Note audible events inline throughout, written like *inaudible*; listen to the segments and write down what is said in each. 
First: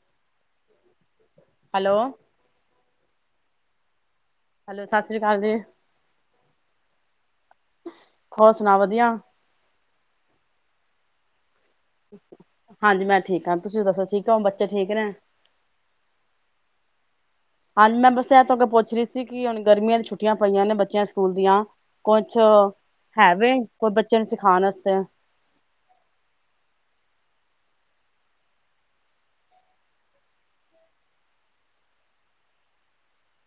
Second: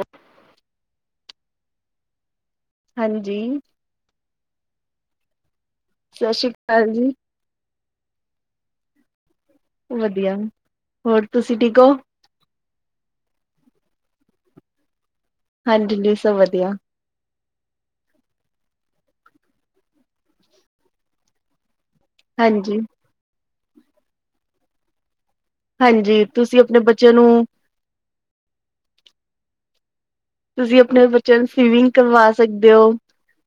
ਅ hello ਹਾਂਜੀ hello ਸਤਿ ਸ਼੍ਰੀ ਅਕਾਲ ਜੀ ਸਤਿ ਸ੍ਰੀ ਅਕਾਲ ਜੀ ਸੁਣਾ ਵਧੀਆ ਵਧੀਆ ਹੋਰ ਤੁਸੀਂ ਠੀਕ ਹਾਂਜੀ ਮੈਂ ਠੀਕ ਹਾਂ ਤੁਸੀਂ ਦੱਸੋ ਠੀਕ ਹੋ ਬੱਚੇ ਠੀਕ ਨੇ ਹਾਂਜੀ ਹਾਂਜੀ ਸਭ ਵਧੀਆ ਹਾਂਜੀ ਮੈਂ ਬਹਿਬ ਤੋਂ ਅੱਗੇ ਪੁੱਛ ਰਹੀ ਸੀ ਕਿ ਹੁਣ ਗਰਮੀਆਂ ਦੀ ਛੁੱਟੀਆਂ ਪਈਆਂ ਨੇ ਬੱਚਿਆਂ ਸਕੂਲ ਦੀਆਂ ਕੁਛ ਹਾਂਜੀ, ਹੈਵੇ ਕੋਈ ਬੱਚੇ ਨੂੰ ਸਿਖਾਉਣ ਵਾਸਤੇ ਹਾਂਜੀ, ਤੁਸੀਂ ਆਪਣੇ ਬੱਚੇ ਨੂੰ ਤੁਸੀਂ ਆਪਣੇ ਬੱਚਿਆਂ ਨੂੰ ਸਵੀਮਿੰਗ ਕਰਵਾ ਸਕਦੇ ਹੋ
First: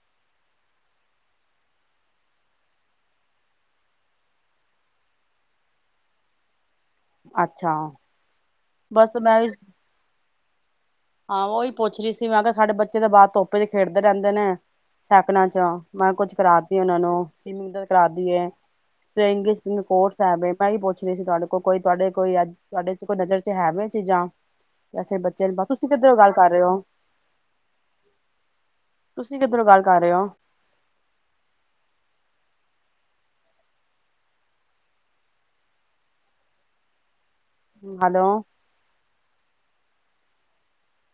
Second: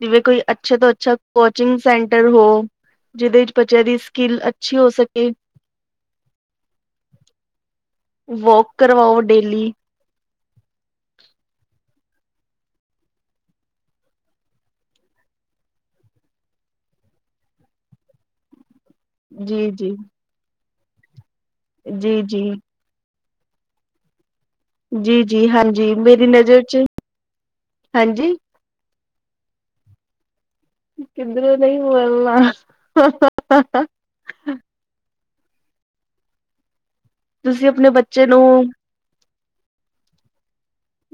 ਜਿਵੇਂ ਕੋਈ ਅੱਛੇ ਤੋਂ ਅੱਛਾ ਕੋਚਿੰਗ ਸੈਂਟਰ ਹੋ ਜਿਹਦੇ ਵਿੱਚ ਬੱਚਿਆਂ ਦੀ ਸਕਿੱਲ ਅੱਛੀ ਹੋ ਸਕੇ ਅੱਛਾ ਵੋਕ ਬਸ ਕਰਵਾਓ ਮੈਂ ਡੇਲੀ ਹਾਂ ਉਹੀ ਪੁੱਛ ਰਹੀ ਸੀ ਸਾਡੇ ਬੱਚੇ ਦੇ ਬਾਹਦ ਤੋਪੇ ਚ ਖੇਡਦੇ ਰਹਿੰਦੇ ਨੇ ਸੈਕ ਚ ਮੈਂ ਕਿਹਾ ਕੁੱਝ ਕਰਾਦੀ ਆ ਉਹਨਾਂ ਨੂੰ ਸਵਮਿੰਗ ਦਾ ਕਰਾ ਦੀਏ ਜੀ ਸਕਿਲ ਜੀ ਕੋਰਸ ਆਵੇ ਮੈਂ ਆਈ ਪੁੱਛ ਰਹੀ ਸੀ ਤੁਹਾਡੇ ਕੋਈ ਤੁਹਾਡੇ ਜੀ ਕੋਈ ਜੀ ਅੱਜ ਤੁਹਾਡੇ ਨਜ਼ਰ ਹੈ, ਵੀ ਚੀਜ਼ਾਂ ਵੈਸੇ ਜੀ ਬੱਚੇ ਜੀ ਨੂੰ ਤੁਸੀਂ ਹਾਂਜੀ ਕਿੱਧਰੋਂ ਮੇਰੀ ਗੱਲ ਕਰ ਰਹੇ ਨਜ਼ਰ ਹੋ ਚ ਹਾਂਜੀ ਤੁਸੀਂ ਕਿੱਧਰ ਨੂੰ ਗੱਲ ਕਰ ਰਹੇ ਹੋ ਕਿੱਧਰੋਂ ਨਹੀਂ ਬੋਲਣਾ ਤੁਸੀਂ ਆਪਣੇ ਬੱਚੇ ਹੈਲੋ ਨੂੰ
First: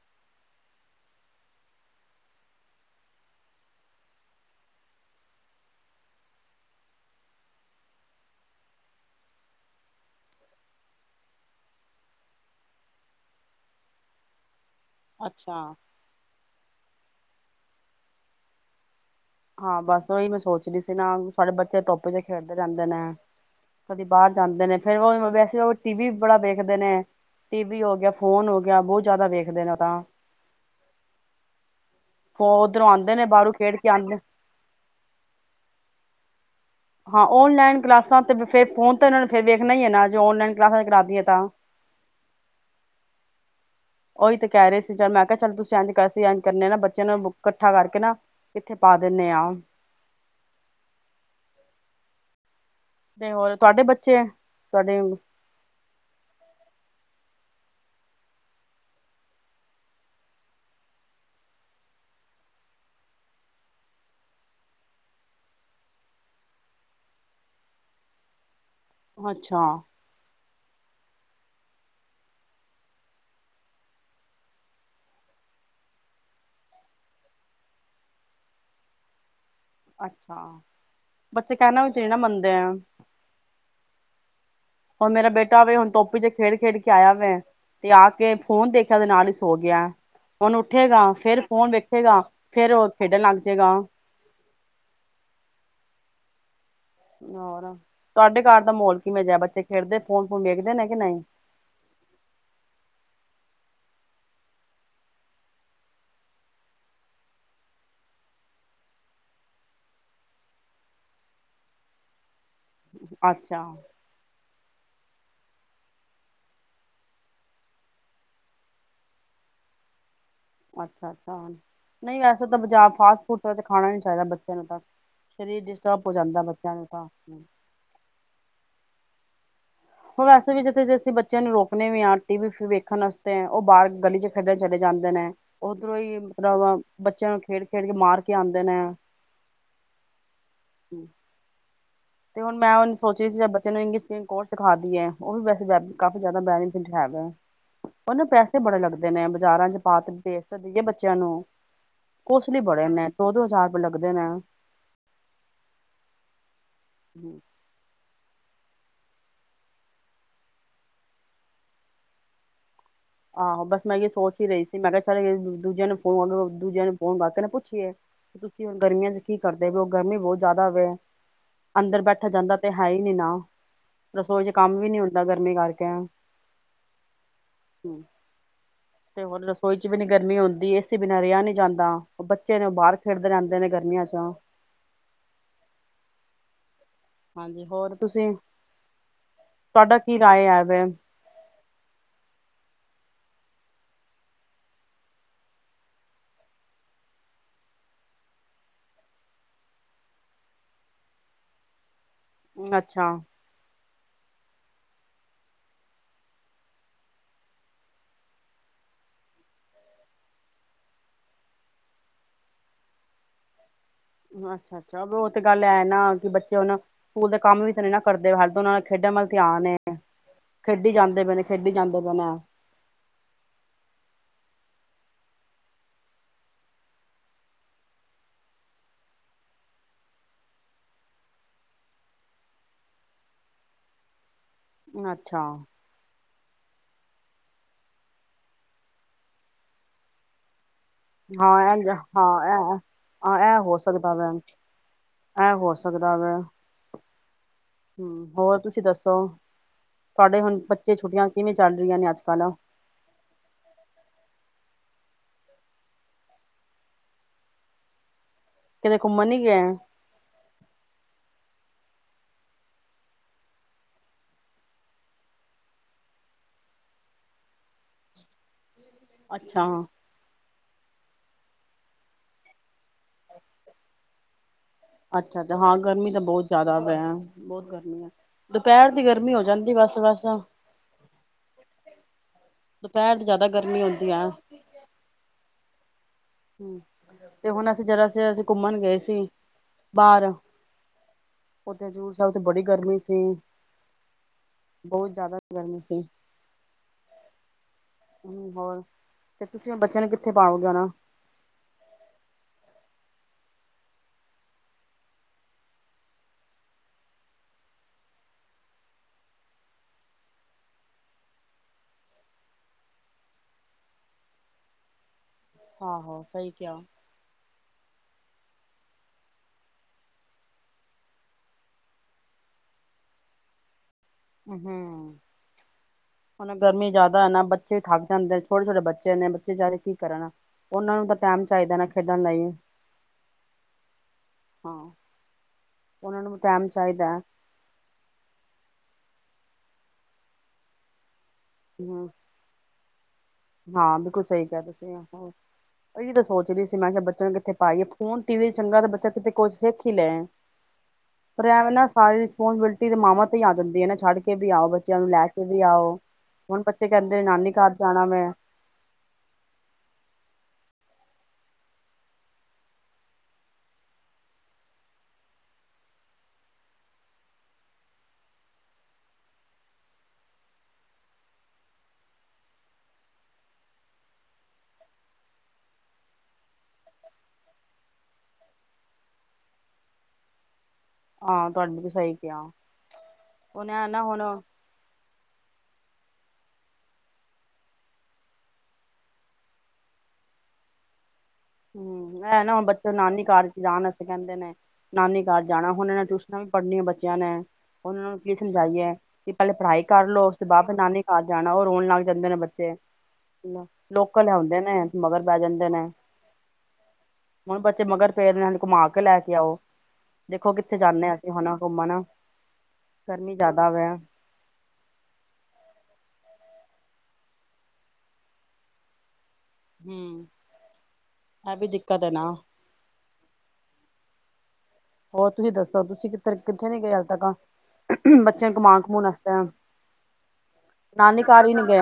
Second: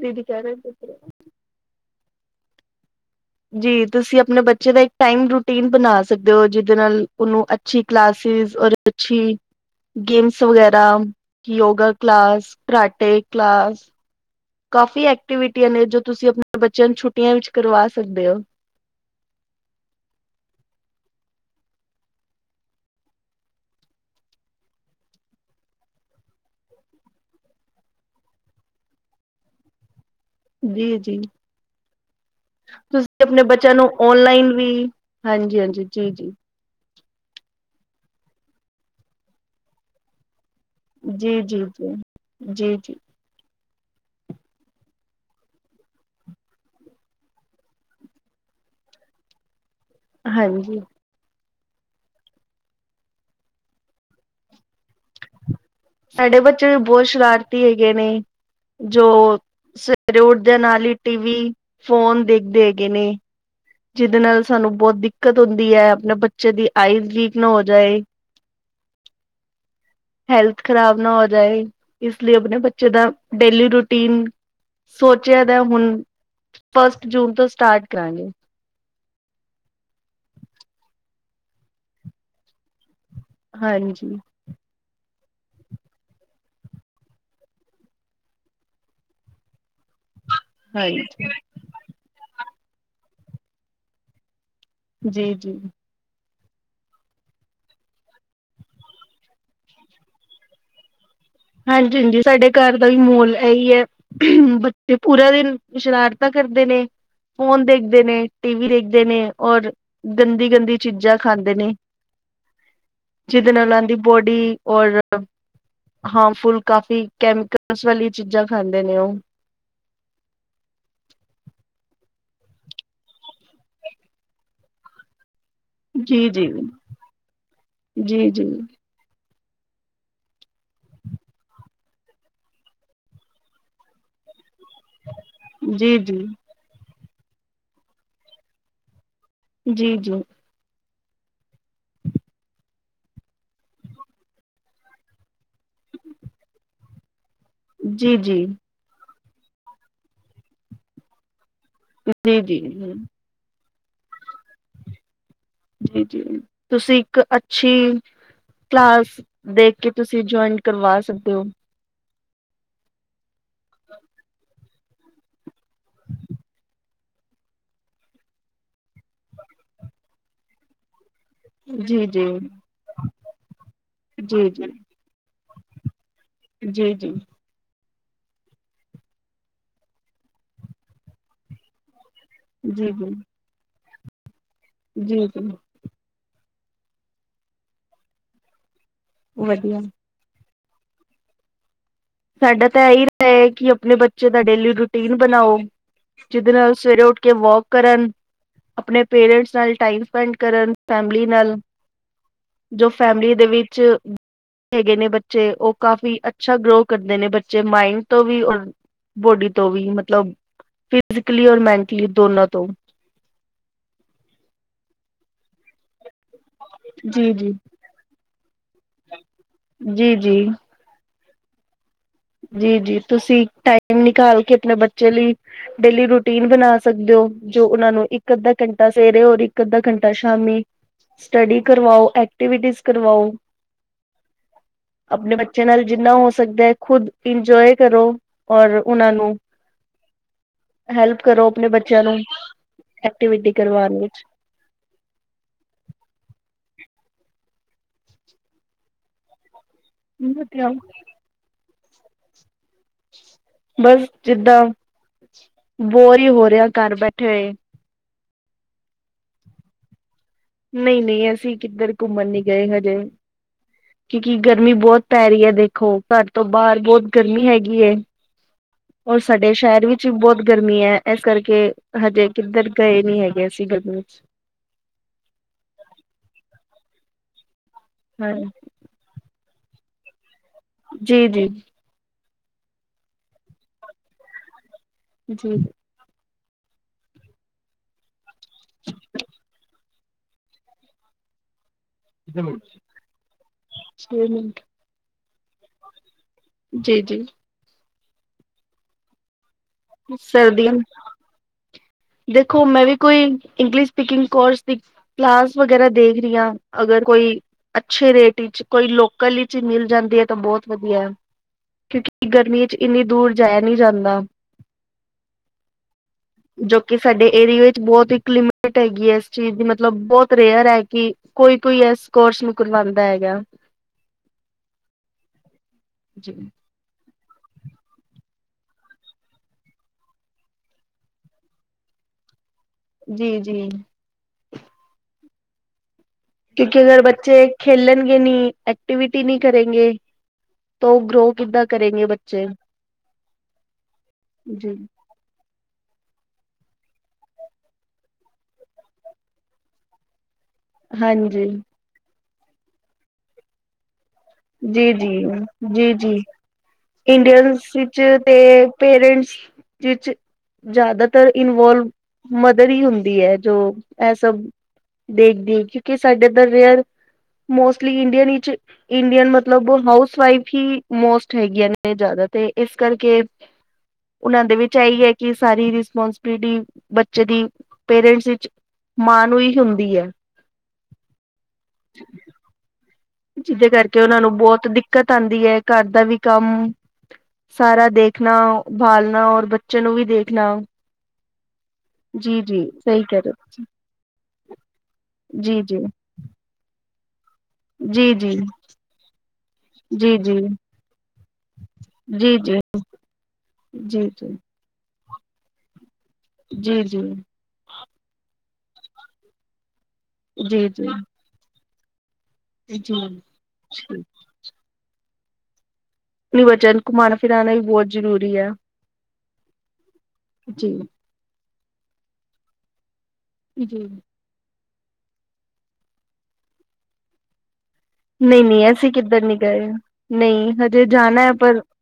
ਵਿਧ *unintelligible* ਜੀ ਤੁਸੀਂ ਆਪਣੇ ਬੱਚੇ ਦਾ ਇੱਕ ਟਾਈਮ ਰੂਟੀਨ ਬਣਾ ਸਕਦੇ ਹੋ, ਜਿਦੇ ਨਾਲ ਓਨੂੰ ਅੱਛੀ ਕਲਾਸਿਸ ਰ ਅੱਛੀ ਗੇਮਸ ਵਗੈਰਾ ਯੋਗਾ ਕਲਾਸ ਕਰਾਟੇ ਕਲਾਸ ਕਾਫੀ ਅੱਛਾ ਐਕਟੀਵਿਟੀਆਂ ਨੇ ਜੋ ਤੁਸੀਂ ਆਪਣੇ ਬੱਚਿਆਂ ਨੂੰ ਛੁੱ ਛੁੱਟੀਆਂ ਵਿੱਚ ਕਰਵਾ ਸਕਦੇ ਹੋ ਹਾਂ, ਬਸ ਉਹੀ ਮੈਂ ਸੋਚ ਰਹੀ ਸੀ ਨਾ ਸਾਡੇ ਬੱਚੇ ਟੋਪੀ ਚ ਖੇਡਦੇ ਰਹਿੰਦੇ ਨੇ ਕਦੀ ਬਾਹਰ ਜਾਂਦੇ ਨੇ ਫਿਰ ਵੈਸੇ ਟੀ ਵੀ ਬੜਾ ਵੇਖਦੇ ਨੇ ਟੀ ਵੀ ਹੋ ਗਿਆ ਫੋਨ ਹੋ ਗਿਆ ਬਹੁਤ ਜ਼ਿਆਦਾ ਵੇਖਦੇ ਨੇ ਤਾਂ ਜੀ ਜੀ ਉੱਧਰੋਂ ਆਉਂਦੇ ਤੁਸੀਂ ਨੇ ਆਪਣੇ ਬਾਹਰੋਂ ਬੱਚਿਆਂ ਖੇਡ ਕੇ ਨੂੰ ਆਉਂਦੇ ਓਨਲਾਈਨ ਵੀ ਹਾਂਜੀ ਹਾਂਜੀ ਜੀ ਜੀ ਹਾਂ ਓਨਲਾਈਨ ਕਲਾਸਾਂ ਤੇ ਫੇ ਫੋਨ ਤਾਂ ਇਹਨਾਂ ਨੂੰ ਫਿਰ ਵੇਖਣਾ ਹੀ ਹੈ ਨਾ ਜੋ ਔਨਲਾਈਨ ਕਲਾਸਾਂ ਕਰਾ ਦੀਏ ਤਾਂ ਜੀ ਜੀ ਜੀ ਜੀ ਜੀ ਉ ਓਹੀ ਤੇ ਕਹਿ ਰਹੇ ਸੀ ਚੱਲ ਮੈਂ ਕਿਹਾ ਚੱਲ ਤੁਸੀਂ ਇੰਜ ਕਰ ਇੰਜ ਕਰਨੇ ਨਾ ਬੱਚਿਆਂ ਨੂੰ ਇਕੱਠਾ ਕਰਕੇ ਨਾ ਕਿੱਥੇ ਪਾ ਦਿੰਦੇ ਆ ਹਾਂਜੀ। ਤੇ ਹੋਰ ਤੁਹਾਡੇ ਬੱਚੇ ਤੁਹਾਡੇ ਸਾਡੇ ਬੱਚੇ ਵੀ ਬਹੁਤ ਸ਼ਰਾਰਤੀ ਹੈਗੇ ਨੇ ਜੋ ਸਵੇਰੇ ਉੱਠਦੇ ਨਾਲ ਹੀ ਟੀਵ ਫੋਨ ਦੇਖਦੇ ਹੈਗੇ ਨੇ ਜਿਹਦੇ ਨਾਲ ਸਾਨੂੰ ਬਹੁਤ ਦਿੱਕਤ ਹੁੰਦੀ ਹੈ, ਆਪਣੇ ਬੱਚੇ ਦੀ ਆਈਜ਼ ਵੀਕ ਨਾ ਹੋ ਜਾਏ। ਅੱਛਾ। ਹੈਲਥ ਖਰਾਬ ਨਾ ਹੋ ਜਾਏ ਇਸ ਲਈ ਆਪਣੇ ਬੱਚੇ ਦਾ ਡੇਲੀ ਰੂਟੀਨ ਸੋਚਿਆ ਦਾ ਹੁਣ ਫਸਟ ਜੂਨ ਤੋਂ ਸਟਾਰਟ ਕਰਾਂਗੇ। ਅੱਛਾ ਬੱਚੇ ਕਹਿਣਾ ਵੀ ਤੇ ਨਈ ਮੰਨਦੇ ਆ ਹਾਂਜੀ। ਹੁਣ ਮੇਰਾ ਬੇਟਾ ਵੇ ਹੁਣ ਧੁੱਪ ਵਿਚ ਖੇਡ, ਖੇਡ ਕੇ ਆਇਆ ਵੇ ਤੇ ਆ ਕੇ ਫੋਨ ਦੇਖਿਆ ਦੇ ਨਾਲ ਹੀ ਸੋ ਗਿਆ। ਉਹਨੂੰ ਉੱਠੇਗਾ ਹਾਂਜੀ ਫਿਰ ਫੋਨ ਵੇਖੇਗਾ ਫੇਰ ਉਹ ਖੇਡਣ ਲੱਗ ਜੇਗਾ ਜੀ, ਜੀ ਹੋਰ ਤੁਹਾਡੇ ਘਰ ਦਾ ਮਾਹੌਲ ਕਿਵੇਂ, ਜਿਹਾ ਬੱਚੇ ਖੇਡਦੇ ਫੋਨ, ਫੋਨ ਵੇਖਦੇ ਨੇ ਕਿ ਨਹੀਂ ਹਾਂਜੀ, ਹਾਂਜੀ ਸਾਡੇ ਘਰ ਦਾ ਵੀ ਮਾਹੋਲ ਇਹੀ ਹੈ, ਬੱਚੇ ਪੂਰਾ ਦਿਨ ਸ਼ਰਾਰਤਾਂ ਕਰਦੇ ਨੇ ਫੋਨ ਦੇਖਦੇ ਨੇ ਟੀਵ ਦੇਖਦੇ ਨੇ ਔਰ ਗੰਦੀ, ਗੰਦੀ ਚੀਜ਼ਾਂ ਖਾਂਦੇ ਨੇ ਜਿਹਦੇ ਅੱਛਾ ਨਾਲ ਓਨਾ ਦੀ ਬੋਡੀ ਔਰ। ਹਾਂ ਫੁੱਲ ਕਾਫੀ ਕੈਮੀਕਲਸ ਵਾਲੀ ਚੀਜ਼ਾਂ ਖਾਂਦੇ ਨੇ ਉਹ ਅੱਛਾ, ਅੱਛਾ ਨਹੀਂ ਵੈਸੇ ਤਾਂ ਬਜ਼ਾਰ ਫਾਸਟ ਫੂਡ ਵਿੱਚ ਖਾਣਾ ਨੀ ਚਾਹੀਦਾ ਬੱਚਿਆਂ ਨੂੰ ਤਾਂ ਸਰੀਰ ਡਿਸਟਰਬ ਹੋ ਜੀ, ਜਾਂਦਾ ਜੀ, ਬੱਚਿਆਂ ਨੂੰ ਤਾਂ ਜੀ, ਜੀ, ਵੈਸੇ ਵੀ ਜਿੱਥੇ ਅਸੀਂ ਬੱਚਿਆਂ ਨੂੰ ਰੋਕਣੇ ਵੀ ਆ ਟੀ ਵੀ ਵੇਖਣ ਵਸਤੇ ਉਹ ਬਾਹਰ ਗਲੀ ਚ ਖੇਡਣ ਚਲੇ ਜਾਂਦੇ ਨੇ ਉਧਰੋਂ ਜੀ, ਹੀ ਜੀ। ਮਤਲਬ ਬੱਚਿਆਂ ਨੂੰ ਖੇਡ, ਖੇਡ ਕੇ ਮਾਰ ਕੇ ਆਉਂਦੇ ਨੇ ਜੀ, ਜੀ ਹੂੰ ਤੇ ਹੁਣ ਮੈਂ ਉਹਨੂੰ ਜੀ, ਜੀ, ਪੈਸੇ ਜੀ, ਬੜੇ ਲੱਗਦੇ ਤੇ ਮੈਂ ਬਾਜ਼ਾਰਾਂ ਚ ਪਾਤ ਪੇਜ ਤੇ ਦਈਏ ਬੱਚਿਆਂ ਨੂੰ ਕੋਸਲੀ ਬੜੇ ਜੀ, ਉਹਨੇ ਦੋ, ਦੋ ਹਜ਼ਾਰ ਲੱਗਦੇ ਨੇ ਜੀ, ਜੀ ਤੁਸੀਂ ਇੱਕ ਅੱਛੀ ਕਲਾਸ ਦੇਖ ਕੇ ਤੁਸੀਂ ਜਇਨ ਕਰਵਾ ਸਕਦੇ ਹੋ। ਆਹੋ ਬਸ ਮੈਂ ਇਹ ਸੋਚ ਹੀ ਰਹੀ ਸੀ, ਮੈਂ ਕਿਹਾ ਚੱਲ ਦੂਜਿਆਂ ਨੂੰ ਫੋਨ ਦੂਜਿਆਂ ਨੂੰ ਫੋਨ ਕਰਕੇ ਨਾ ਪੁੱਛੀਏ ਤੁਸੀਂ ਗਰਮੀਆਂ ਚ ਕੀ ਕਰਦੇ ਵੀ ਗਰਮੀ ਬਹੁਤ ਜ਼ਿਆਦਾ ਵੇ ਅੰਦਰ ਜੀ, ਜੀ, ਬੈਠਾ ਜਾਂਦਾ ਤੇ ਹੈ ਹੀ ਨਾ ਰਸੋਈ ਚ ਜੀ, ਜੀ, ਜੀ, ਕੰਮ ਵੀ ਨੀ ਹੁੰਦਾ ਪਿਆ। ਗਰਮੀ ਕਾਰ ਕੇ ਜੀ, ਜੀ ਹੁਣ ਰਸੋਈ ਚ ਵੀ ਨਹੀਂ ਗਰਮੀ ਹੁੰਦੀ ਏਸੀ ਬਿਨਾਂ ਰਿਹਾ ਨਈ ਜਾਂਦਾ। ਉਹ ਬੱਚੇ ਨੇ ਉਹ ਬਾਹਰ ਜੀ। ਖੇਡਦੇ ਰਹਿੰਦੇ ਨੇ ਗਰਮੀਆਂ ਚ ਹੂੰ *unintelligible* ਜੀ, ਜੀ ਹਾਂਜੀ ਹੋਰ ਤੁਸੀਂ ਵਧੀਆ। ਤੁਹਾਡਾ ਕੀ ਰਾਏ ਹੈ? ਅ *inaudible* ਸਾਡਾ ਤਾਂ ਇਹੀਹਾ ਹੈ ਕਿ ਆਪਣੇ ਬੱਚੇ ਦਾ ਡੇਲੀ ਰੂਟੀਨ ਬਣਾਓ ਜਿਹਦੇ ਨਾਲ ਸਵੇਰੇ ਉੱਠ ਕੇ ਵੋਕ ਕਰਨ ਆਪਣੇ ਪੇਰੈਂਟਸ ਨਾਲ ਟਾਈਮ ਸਪੈਂਡ ਕਰਨ ਫੈਮਲੀ ਨਾਲ- ਜੋ ਅੱਛਾ ਫੈਮਲੀ ਦੇ ਵਿੱਚ- ਹੈਗੇ ਨੇ ਬੱਚੇ ਉਹ ਕਾਫੀ ਅੱਛਾ ਗਰੋਥ- ਕਰਦੇ ਨੇ ਬੱਚੇ ਮਾਇੰਡ ਤੋਂ ਵੀ ਔਰ ਬੋਡੀ ਤੋਂ ਵੀ ਮਤਲਬ ਫਿਜੀਕਲੀ ਔਰ ਮੈਂਟਲੀ ਦੋਨਾਂ ਤੋਂ- ਅੱਛਾ-ਅੱਛਾ ਉਹ ਤੇ ਗੱਲ ਐ ਨਾ ਕਿ ਬ- ਉਹ ਸਕੂਲ ਜੀ ਦੇ ਜੀ ਕੰਮ ਵੀ ਤਾਂ ਨਹੀਂ ਨਾ ਕਰਦੇ ਹਰ ਉਹਨਾਂ ਦਾ ਖੇਡਣ ਵੱਲ ਧਿਆਨ ਨੇ ਖੇਡੀ ਜਾਂਦੇ ਪਏ ਨੇ - ਖੇਡੀ ਜਾਂਦੇ- ਪਏ ਨੇ ਜੀ-ਜੀ ਤੁਸੀਂ ਟਾਈਮ ਨਿਕਾਲ ਕੇ ਆਪਣੇ ਬੱਚੇ- ਚਲੀ ਡੇਲੀ ਰੂਟੀਨ ਬਣਾ ਸਕਦੇ ਹੋ, ਜੋ ਓਨਾ ਨੂੰ ਇੱਕ ਅਧਾ ਘੰਟਾ ਸਵੇਰੇ ਰ ਇਕ ਅਧਾ ਘੰਟਾ ਸ਼ਾਮੀ ਸਟਡੀ ਕਰਵਾਓ ਐਕਟੀਵਿਟੀਸ ਕਰਵਾਓ। ਆਪਣੇ ਅੱਛਾ ਬੱਚਿਆਂ ਨਾਲ ਜਿੰਨਾ ਹੋ- ਸਕਦਾ ਹੈ। ਖੁਦ ਇੰਜੋਏ ਕਰੋ ਔਰ ਉਹਨਾ ਨੂੰ- ਹੈਲਪ ਕਰੋ ਹਾਂ। ਆਪਣੇ ਬੱਚਿਆਂ ਨੂੰ ਐਜਂ ਐਕਟੀਵਿਟੀ ਐ ਹੋ ਕਰਵਾਉਣ ਸਕਦਾ ਵਿੱਚ ਵ, ਐ ਹਾਂ ਇਹ ਹੋ ਸਕਦਾ, ਐ ਹੋ ਸਕਦਾ ਵ- ਹੂੰ ਹੋਰ ਤੁਸੀਂ ਦੱਸੋ- ਤੁਹਾਡੇ ਹੁਣ ਬੱਚੇ ਛੁੱਟੀਆਂ ਕਿਵੇਂ- ਚੱਲ ਰਹੀਆਂ ਨੇ ਅੱਜ ਕੱਲ੍ਹ- ਬਸ ਜਿੱਦਾਂ ਬੋਰ ਹੀ ਹੋ ਰਿਹਾ ਘਰ ਬੈਠੇ ਹੋਏ। ਕਿਤੇ ਘੁੰਮਣ ਨੀ ਗਏ? ਨਹੀਂ, ਨਹੀਂ ਅਸੀਂ ਕਿੱਧਰ ਘੁੰਮਣ ਨੀ ਗਏ ਹਜੇ ਕਿਉਕਿ ਗਰਮੀ ਬਹੁਤ ਪੈ ਰਹੀ ਹੈ ਦੇਖੋ ਘਰ ਤੋਂ ਬਾਹਰ ਬਹੁਤ ਗਰਮੀ ਹੈਗੀ ਹੈ। ਹੋਰ ਸਾਡੇ ਅੱਛਾ ਸ਼ਹਿਰ ਵਿੱਚ ਵੀ ਬਹੁਤ- ਗਰਮੀ ਹੈ, ਇਸ ਕਰਕੇ ਹਜੇ ਕਿੱਧਰ ਗਏ ਨਹੀਂ ਹੈਗੇ ਅਸੀਂ ਗਰਮੀ ਵਿੱਚ- ਅੱਛਾ-ਅੱਛਾ ਹਾਂ ਗਰਮੀ ਤਾਂ ਬਹੁਤ ਜ਼ਿਆਦਾ ਵ ਬਹੁਤ ਗਰਮੀ- ਹਾਂ ਦੁਪਹਿਰ ਦੀ ਗਰਮੀ ਹੋ ਜਾਂਦੀ- ਬਸ-ਬਸ ਜੀ-ਜੀ ਦੁਪਹਿਰ ਤੇ ਜ਼ਿਆਦਾ ਗਰਮੀ ਹੁੰਦੀ ਐ। ਜੀ ਤੇ ਹੁਣ ਅਸੀਂ ਜਰਾਸੀ ਅਸੀਂ ਘੁੰਮਣ ਗਏ ਸੀ ਬਾਹਰ- ਹਜ਼ੂਰ ਸਾਹਿਬ ਤੇ ਬੜੀ ਗਰਮੀ ਸੀ, ਛੇ ਬਹੁਤ ਜ਼ਿਆਦਾ- ਗਰਮੀ ਸੀ। ਜੀ-ਜੀ ਹੂੰ ਹੋਰ- ਤੇ ਤੁਸੀਂ ਬੱਚਿਆਂ ਨੂੰ ਕਿੱਥੇ ਪਾਓ ਸਰਦੀਆਂ ਜਾਣਾ- ਦੇਖੋ ਮੈਂ ਵੀ ਕੋਈ ਇੰਗਲਿਸ਼ ਸਪੀਕਿੰਗ ਕੋਰਸ ਦੀ ਕਲਾਸ ਵਗੈਰਾ ਦੇਖ ਰਹੀ ਹਾਂ ਅਗਰ ਕੋਈ ਅੱਛੇ ਰੇਟ ਵਿੱਚ ਕੋਈ ਲੋਕਲ ਵਿੱਚ ਹੀ ਮਿਲ ਜਾਂਦੀ ਹੈ ਤਾਂ ਬਹੁਤ ਵਧੀਆ ਹੈ ਕਿਉਂਕਿ ਗਰਮੀ ਵਿੱਚ ਇੰਨੀ ਦੂਰ ਜਾਇਆ ਨਹੀਂ ਜਾਂਦਾ। ਆਹੋ ਸਹੀ ਜੋ ਕਿਹਾ ਕਿ ਸਾਡੇ ਏਰੀਏ- ਬਹੁਤ ਇੱਕ ਲਿਮਿਟ ਹੈਗੀ, ਆ ਇਸ ਚੀਜ਼ ਦੀ ਮਤਲਬ ਬਹੁਤ ਰੇਅਰ ਹੈ ਕਿ ਕੋਈ ਕੋਈ ਇਸ ਕੋਰਸ ਨੂੰ ਕਰਵਾਉਦਾ ਹੈਗਾ। ਹੂੰ ਹੁਣ ਗਰਮੀ ਜ਼ਿਆਦਾ ਨਾ ਬੱਚੇ ਵੀ ਥੱਕ ਜਾਂਦੇ ਛੋਟੇ ਛੋਟੇ ਬੱਚੇ ਨੇ ਬੱਚੇ ਜ਼ਿਆਦਾ ਕੀ ਕਰਨਾ ਉਹਨਾਂ ਨੂੰ ਤਾਂ ਟਾਈਮ ਚਾਹੀਦਾ ਨਾ ਖੇਡਣ ਲਈ ਜੀ -ਜੀ। ਹਾਂ ਉਹਨਾਂ ਨੂੰ ਟਾਈਮ ਕਿਉਂਕਿ ਅਗਰ ਚਾਹੀਦਾ ਬੱਚੇ ਖੇਲਣਗੇ ਨੀ ਐਕਟੀਵਿ ਵਟੀ ਨਹੀਂ ਕਰੇਗੇ ਤੋ ਗਰੋ ਕਿੱਦਾਂ ਕਰੇਗੇ ਹੂੰ ਬੱਚੇ। ਹਾਂ ਬਿਲਕੁਲ ਸਹੀ ਕਹਿ ਰਹੇ ਜੀ ਤੁਸੀ ਇਹੀ ਤਾਂ ਸੋਚ ਰਹੀ ਸੀ ਮੈਂ ਕਿਹਾ ਬੱਚਿਆਂ ਨੂੰ ਕਿੱਥੇ ਪਾਈਏ ਫੋਨ ਟੀ ਵੀ ਚੰਗਾ ਤੇ ਬੱਚਾ ਕਿਤੇ ਕੁਛ ਸਿੱਖ ਹੀ ਲੈਣ। ਪਰ ਹਾਂਜੀ ਏ ਵੀ ਨਾ ਸਾਰੀ *inaudible* ਮਾਵਾਂ ਤੇ ਹੀ ਆ ਜਾਂਦੀ ਆ ਨਾ ਛੱਡ ਕੇ ਵੀ ਆਓ ਜੀ ਬੱਚਿਆਂ ਨੂੰ ਜੀ ਲੈ ਕੇ ਵੀ ਜੀ ਆਓ ਜੀ ਹੁਣ ਬੱਚੇ ਕਹਿੰਦੇ ਨਾਨੀ ਇੰਡੀਅਨਸ ਘਰ ਵਿੱਚ ਜਾਣਾ ਵੈਂ। ਤੇ ਪੇਰੈਂਟਸ ਵਿਚ ਜਿਆਦਾਤਰ ਇਨਵਲਵ ਮਦਰ ਹੀ ਹੁੰਦੀ ਹੈ ਜੋ ਇਹ ਸਬ ਦੇਖਦੇ ਕਿਉੰਕਿ ਸਾਡੇ ਰੀਅਰ ਮੋਸਟਲੀ ਇੰਡੀਅਨ ਵਿਚ ਇੰਡੀਅਨ ਮਤਲਬ ਹਾਊਸ ਵਾਈਫ ਹੀ ਮੋਸਟ ਹੈਗੀਆ ਨੇ ਜਿਆਦਾ ਤੇ ਇਸ ਕਰਕੇ ਉਹਨਾ ਦੇ ਵਿਚ ਆਹੀ ਹੈ ਕਿ ਸਾਰੀ ਰਿਸਪੋਂਸਬਿਲਿਟੀ ਬੱਚੇ ਦੀ ਪੇਰਟਸ ਵਿਚ ਮਾਂ ਨੂੰ ਹੀ ਹੁੰਦੀ ਹੈ। ਆਹ ਤੁਹਾਡੀ ਵੀ ਸਹੀ ਕਿਹਾ। ਜਿਹਦੇ ਉਹਨੇ ਕਰਕੇ ਨਾ ਉਹਨਾਂ ਹੁਣ ਨੂੰ ਬਹੁਤ ਦਿੱਕਤ ਆਉਂਦੀ ਹੈ। ਘਰ ਦਾ ਵੀ ਕੰਮ ਸਾਰਾ ਦੇਖਣਾ ਬਾਲਣਾ ਔਰ ਬੱਚੇ ਨੂੰ ਵੀ ਦੇਖਣਾ ਹੂੰ ਜੀ ਹੈ ਨਾ ਜੀ ਬੱਚੇ ਸਹੀ ਕਹਿ ਨਾਨੀ ਰਹੇ ਹੋ। ਘਰ, 'ਚ ਜਾਣ ਅਸਤੇ ਕਹਿੰਦੇ ਨੇ ਨਾਨੀ ਘਰ ਜੀ ਜਾਣਾ ਜੀ ਹੁਣੇ ਨੇ ਟਿਊਸ਼ਨਾਂ ਵੀ ਪੜ੍ਹਨੀਆਂ ਬੱਚੇ ਜਾਨਾ। ਉਹਨਾਂ ਜੀ ਨੂੰ ਜੀ ਕੀ ਸਮਝਾਈਏ ਕਿ ਪਹਿਲੇ ਪੜ੍ਹਾਈ ਕਰ ਜੀ ਜੀ ਲਓ ਉਸਦੇ ਬਾਅਦ ਫ ਨਾਨੀ ਕ ਜਾਣਾ ਉਹ ਰੋਣ ਲੱਗ ਜਾਂਦੇ ਨੇ ਜੀ ਜੀ ਜੀ ਬੱਚੇ ਜੀ ਜੀ ਜੀ ਲੋਕਲ ਆਉਂਦੇ ਨੇ। ਮਗਰ ਬੈ ਜਾਂਦੇ ਨੇ ਜੀ ਹੁਣ ਬੱਚੇ ਮਗਰ ਪਏ ਦੇ ਨੇ ਘੁਮਾ ਕੇ ਲੈ ਕੇ ਆਓ। ਦੇਖੋ ਜੀ ਕਿੱਥੇ ਜੀ ਜਾਂਦੇ ਹਾਂ ਅਸੀਂ ਹੁਣ। ਘੁੰਮਣ ਜੀ ਗਰਮੀ ਜ਼ਿਆਦਾ ਵੈ ਆਪਣੀ ਬੱਚਿਆ ਘੁਮਾਉਣਾ ਫਿਰਉਣਾ ਵੀ ਬਹੁਤ ਜ਼ਰੂਰੀ ਹੈ। ਹੂੰ ਜੀ। ਇਹ ਵੀ ਦਿੱਕਤ ਹੈ ਨਾ ਜੀ -ਜੀ ਹੋਰ ਤੁਸੀਂ ਦੱਸੋ ਤੁਸੀਂ ਕਿੱਥਰ ਕਿੱਥੇ ਨੀ ਗਏ ਹਜੇ ਤੱਕਾ ਨਹੀਂ-ਨਹੀਂ ਅਸੀਂ ਕਿੱਧਰ ਨਹੀਂ ਗਏ। ਨਹੀਂ ਹਜੇ ਜਾਣਾ ਨਾਨੀ ਹੈ ਘਰ ਹੀ ਪਰ ਨੀ ਗਏ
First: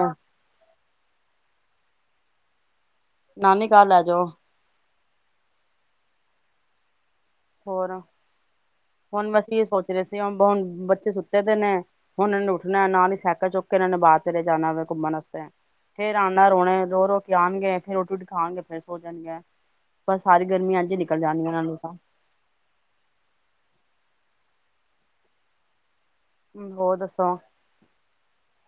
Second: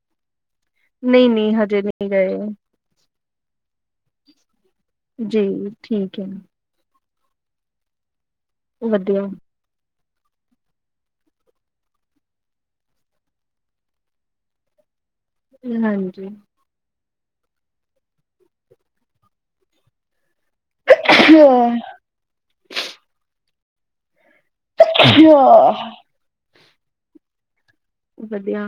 ਨਹੀਂ -ਨਹੀਂ ਹਜੇ ਨਹੀਂ ਗਏ। ਨਾਨੀ ਘਰ ਲੈ ਜਾਓ ਜੀ, ਠੀਕ ਹੈ। ਹੋਰ ਵਧੀਆ ਹੁਣ ਬਸ ਏਹੀੳ ਸੋਚ ਤੇ ਅਸੀ ਹੁਣ ਬੁਨ ਬੱਚੇ ਸੁੱਤੇ ਪਏ ਨੇ ਹੁਣ ਇਹਨਾਂ ਨੇ ਉੱਠਣਾ ਨਾਲ ਹੀ ਸੈਕਲ ਚੁੱਕ ਕੇ ਇਹਨਾਂ ਨੇ ਬਾਹਰ ਚਲੇ ਜਾਣਾ ਵਾ ਘੁੰਮਣ ਆਸਤੇ ਫੇਰ ਹਾਂਜੀ। ਆਨਾ ਰੋਣਾ। ਰੋ-ਰੋ ਫੇਰ ਆਣਗੇ। ਫੇਰ ਰੋਟੀ- ਰੂਟੀ ਖਾਣਗੇ ਫ਼ੇਰ ਸੋ ਜਾਣਗੇ। ਬਸ ਸਾਰੀ ਗਰਮੀ ਇਂਝ ਹੀ ਨਿਕਲ ਜਾਣੀ ਏ, ਉਹਨਾਂ ਦੀ ਤਾਂ। ਛਿੱਕਿਆ ਹੋਰ ਦੱਸੋ ਵਧੀਆ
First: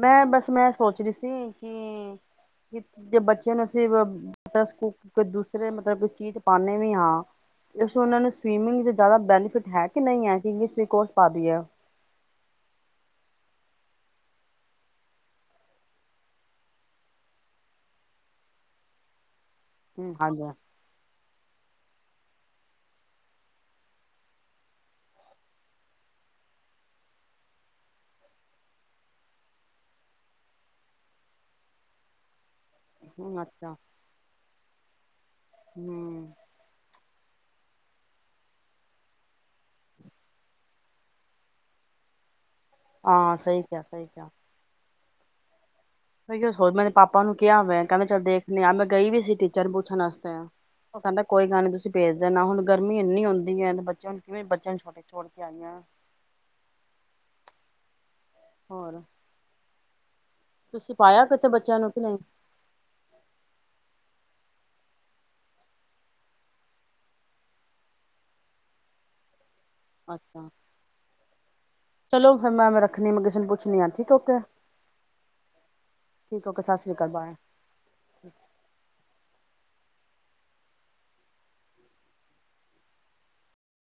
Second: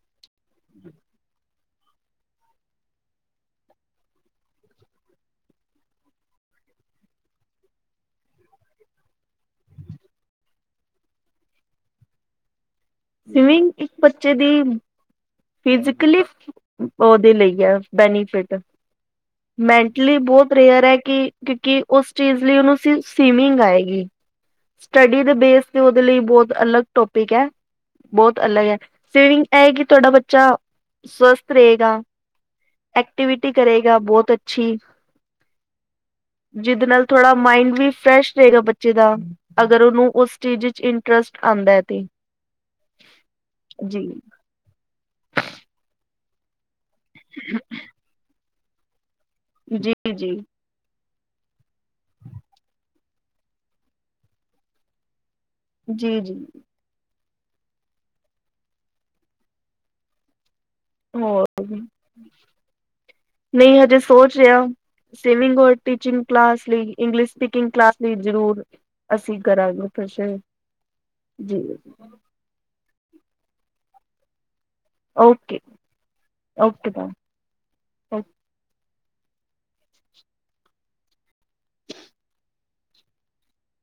ਮੈਂ ਬਸ ਮੈਂ ਸੋਚ ਰਹੀ ਸੀ ਕਿ ਜੇ ਬੱਚੇ ਨੂੰ ਅਸੀਂ ਦੱਸ ਦੂਸਰੇ ਮਤਲਬ ਚੀਜ਼ ਪਾਉਦੇ ਵੀ ਹਾਂ ਇਸ ਉਹਨਾਂ ਨੂੰ ਸਵੀਮਿੰਗ ਦਾ ਜ਼ਿਆਦਾ ਬੈਨੀਫਿਟ ਹੈ ਕਿ ਨਹੀਂ ਹੈ ਕਿ *unintelligible* ਕੋਰਸ ਪਾਦੀ ਹੈ ਸਵੀਮਿੰਗ ਇੱਕ ਬੱਚੇ ਦੀ ਫਿਜ਼ਕਲੀ ਉਹਦੇ ਲਈ ਹੈ ਬੈਨੀਫਿਟ ਹਮ ਮੈਂਟਲੀ ਹਾਂਜੀ ਬਹੁਤ ਰੇਅਰ ਹੈ, ਕਿ ਕਿਉਂਕਿ ਉਸ ਚੀਜ਼ ਲਈ ਉਹਨੂੰ ਸਵੀਮਿੰਗ ਆਏਗੀ। ਸੱਟਡੀ ਦੇ ਬੇਸ ਤੇ ਉਹਦੇ ਲਈ ਬੋਹਤ ਅਲਗ ਟੋਪਿਕ ਏ। ਬਹੁਤ ਅਲਗ ਹੈ। ਸਵੀਮਿੰਗ ਇਹ ਕਿ ਤੁਹਾਡਾ ਬੱਚਾ ਸੱਵਸਥ ਰਹੇਗਾ। ਹਮ ਐਕਟੀਵਿਟੀ ਅੱਛਾ ਕਰੇਗਾ ਬਹੁਤ ਅੱਛੀ। ਹਮ ਜਿਦੇ ਨਾਲ ਥੋੜਾ ਮਾਇੰਡ ਵੀ ਫਰੈਸ਼ ਰਹੇਗਾ ਬੱਚੇ ਦਾ। ਅਗਰ ਉਹਨੂੰ ਉਸ ਸਟੇਜ ਟਰੱਸਟ ਆਉਂਦਾ ਤੇ ਹਾਂ, ਸਹੀ ਕਿਹਾ, ਸਹੀ ਜੀ ਕਿਹਾ। ਮੈਂ ਕਿਹਾ ਹੋਰ ਮੈਂ ਪਾਪਾ ਨੂੰ ਕਿਹਾ ਮੈਂ ਕਹਿੰਦੇ ਚੱਲ ਦੇਖ ਨਿਆ ਮੈਂ ਗਈ ਵੀ ਸੀ। ਟੀਚਰ ਜੀ ਪੁੱਛਣ ਵਾਸਤੇ ਜੀ ਆ ਉਹ ਕਹਿੰਦਾ ਕੋਈ ਗੱਲ ਨਹੀਂ ਤੁਸੀਂ ਭੇਜ ਦੇਣਾ। ਹੁਣ ਗਰਮੀ ਇੰਨੀ ਹੁੰਦੀ ਹੈ ਤਾਂ ਬੱਚਿਆਂ ਨੂੰ ਕਿਵੇਂ ਬੱਚਿਆਂ ਨੂੰ ਛੱਡ ਛੋੜ ਕੇ ਆਈਆਂ ਜੀ ਜੀ ਹੋਰ ਤੁਸੀਂ ਪਾਇਆ ਹੋਰ ਕਿਤੇ ਬੱਚਿਆਂ ਨੂੰ ਕਿ ਨਹੀਂ ਕਿਉਂ ਸਵੀਮਿੰਗ ਔਰ ਟੀਚਿੰਗ ਕਲਾਸ ਲਈ, ਇੰਗਲਿਸ਼ ਸਪੀਕਿੰਗ ਕਲਾਸ ਲਈ ਜ਼ਰੂਰ ਅਸੀਂ ਕਰਾਂਗੇ ਅੱਛਾ *unintelligible* ਜੀ ਖਣੀ ਮੈਂ ਕਿਸੇ ਨੂੰ ਪੁੱਛਣੀ *unintelligible* ਓਕੇ ਠੀਕ ਸਤਿ ਓਕੇ, ਸ਼੍ਰੀ ਅਕਾਲ ਬਾਏ, ਓਕੇ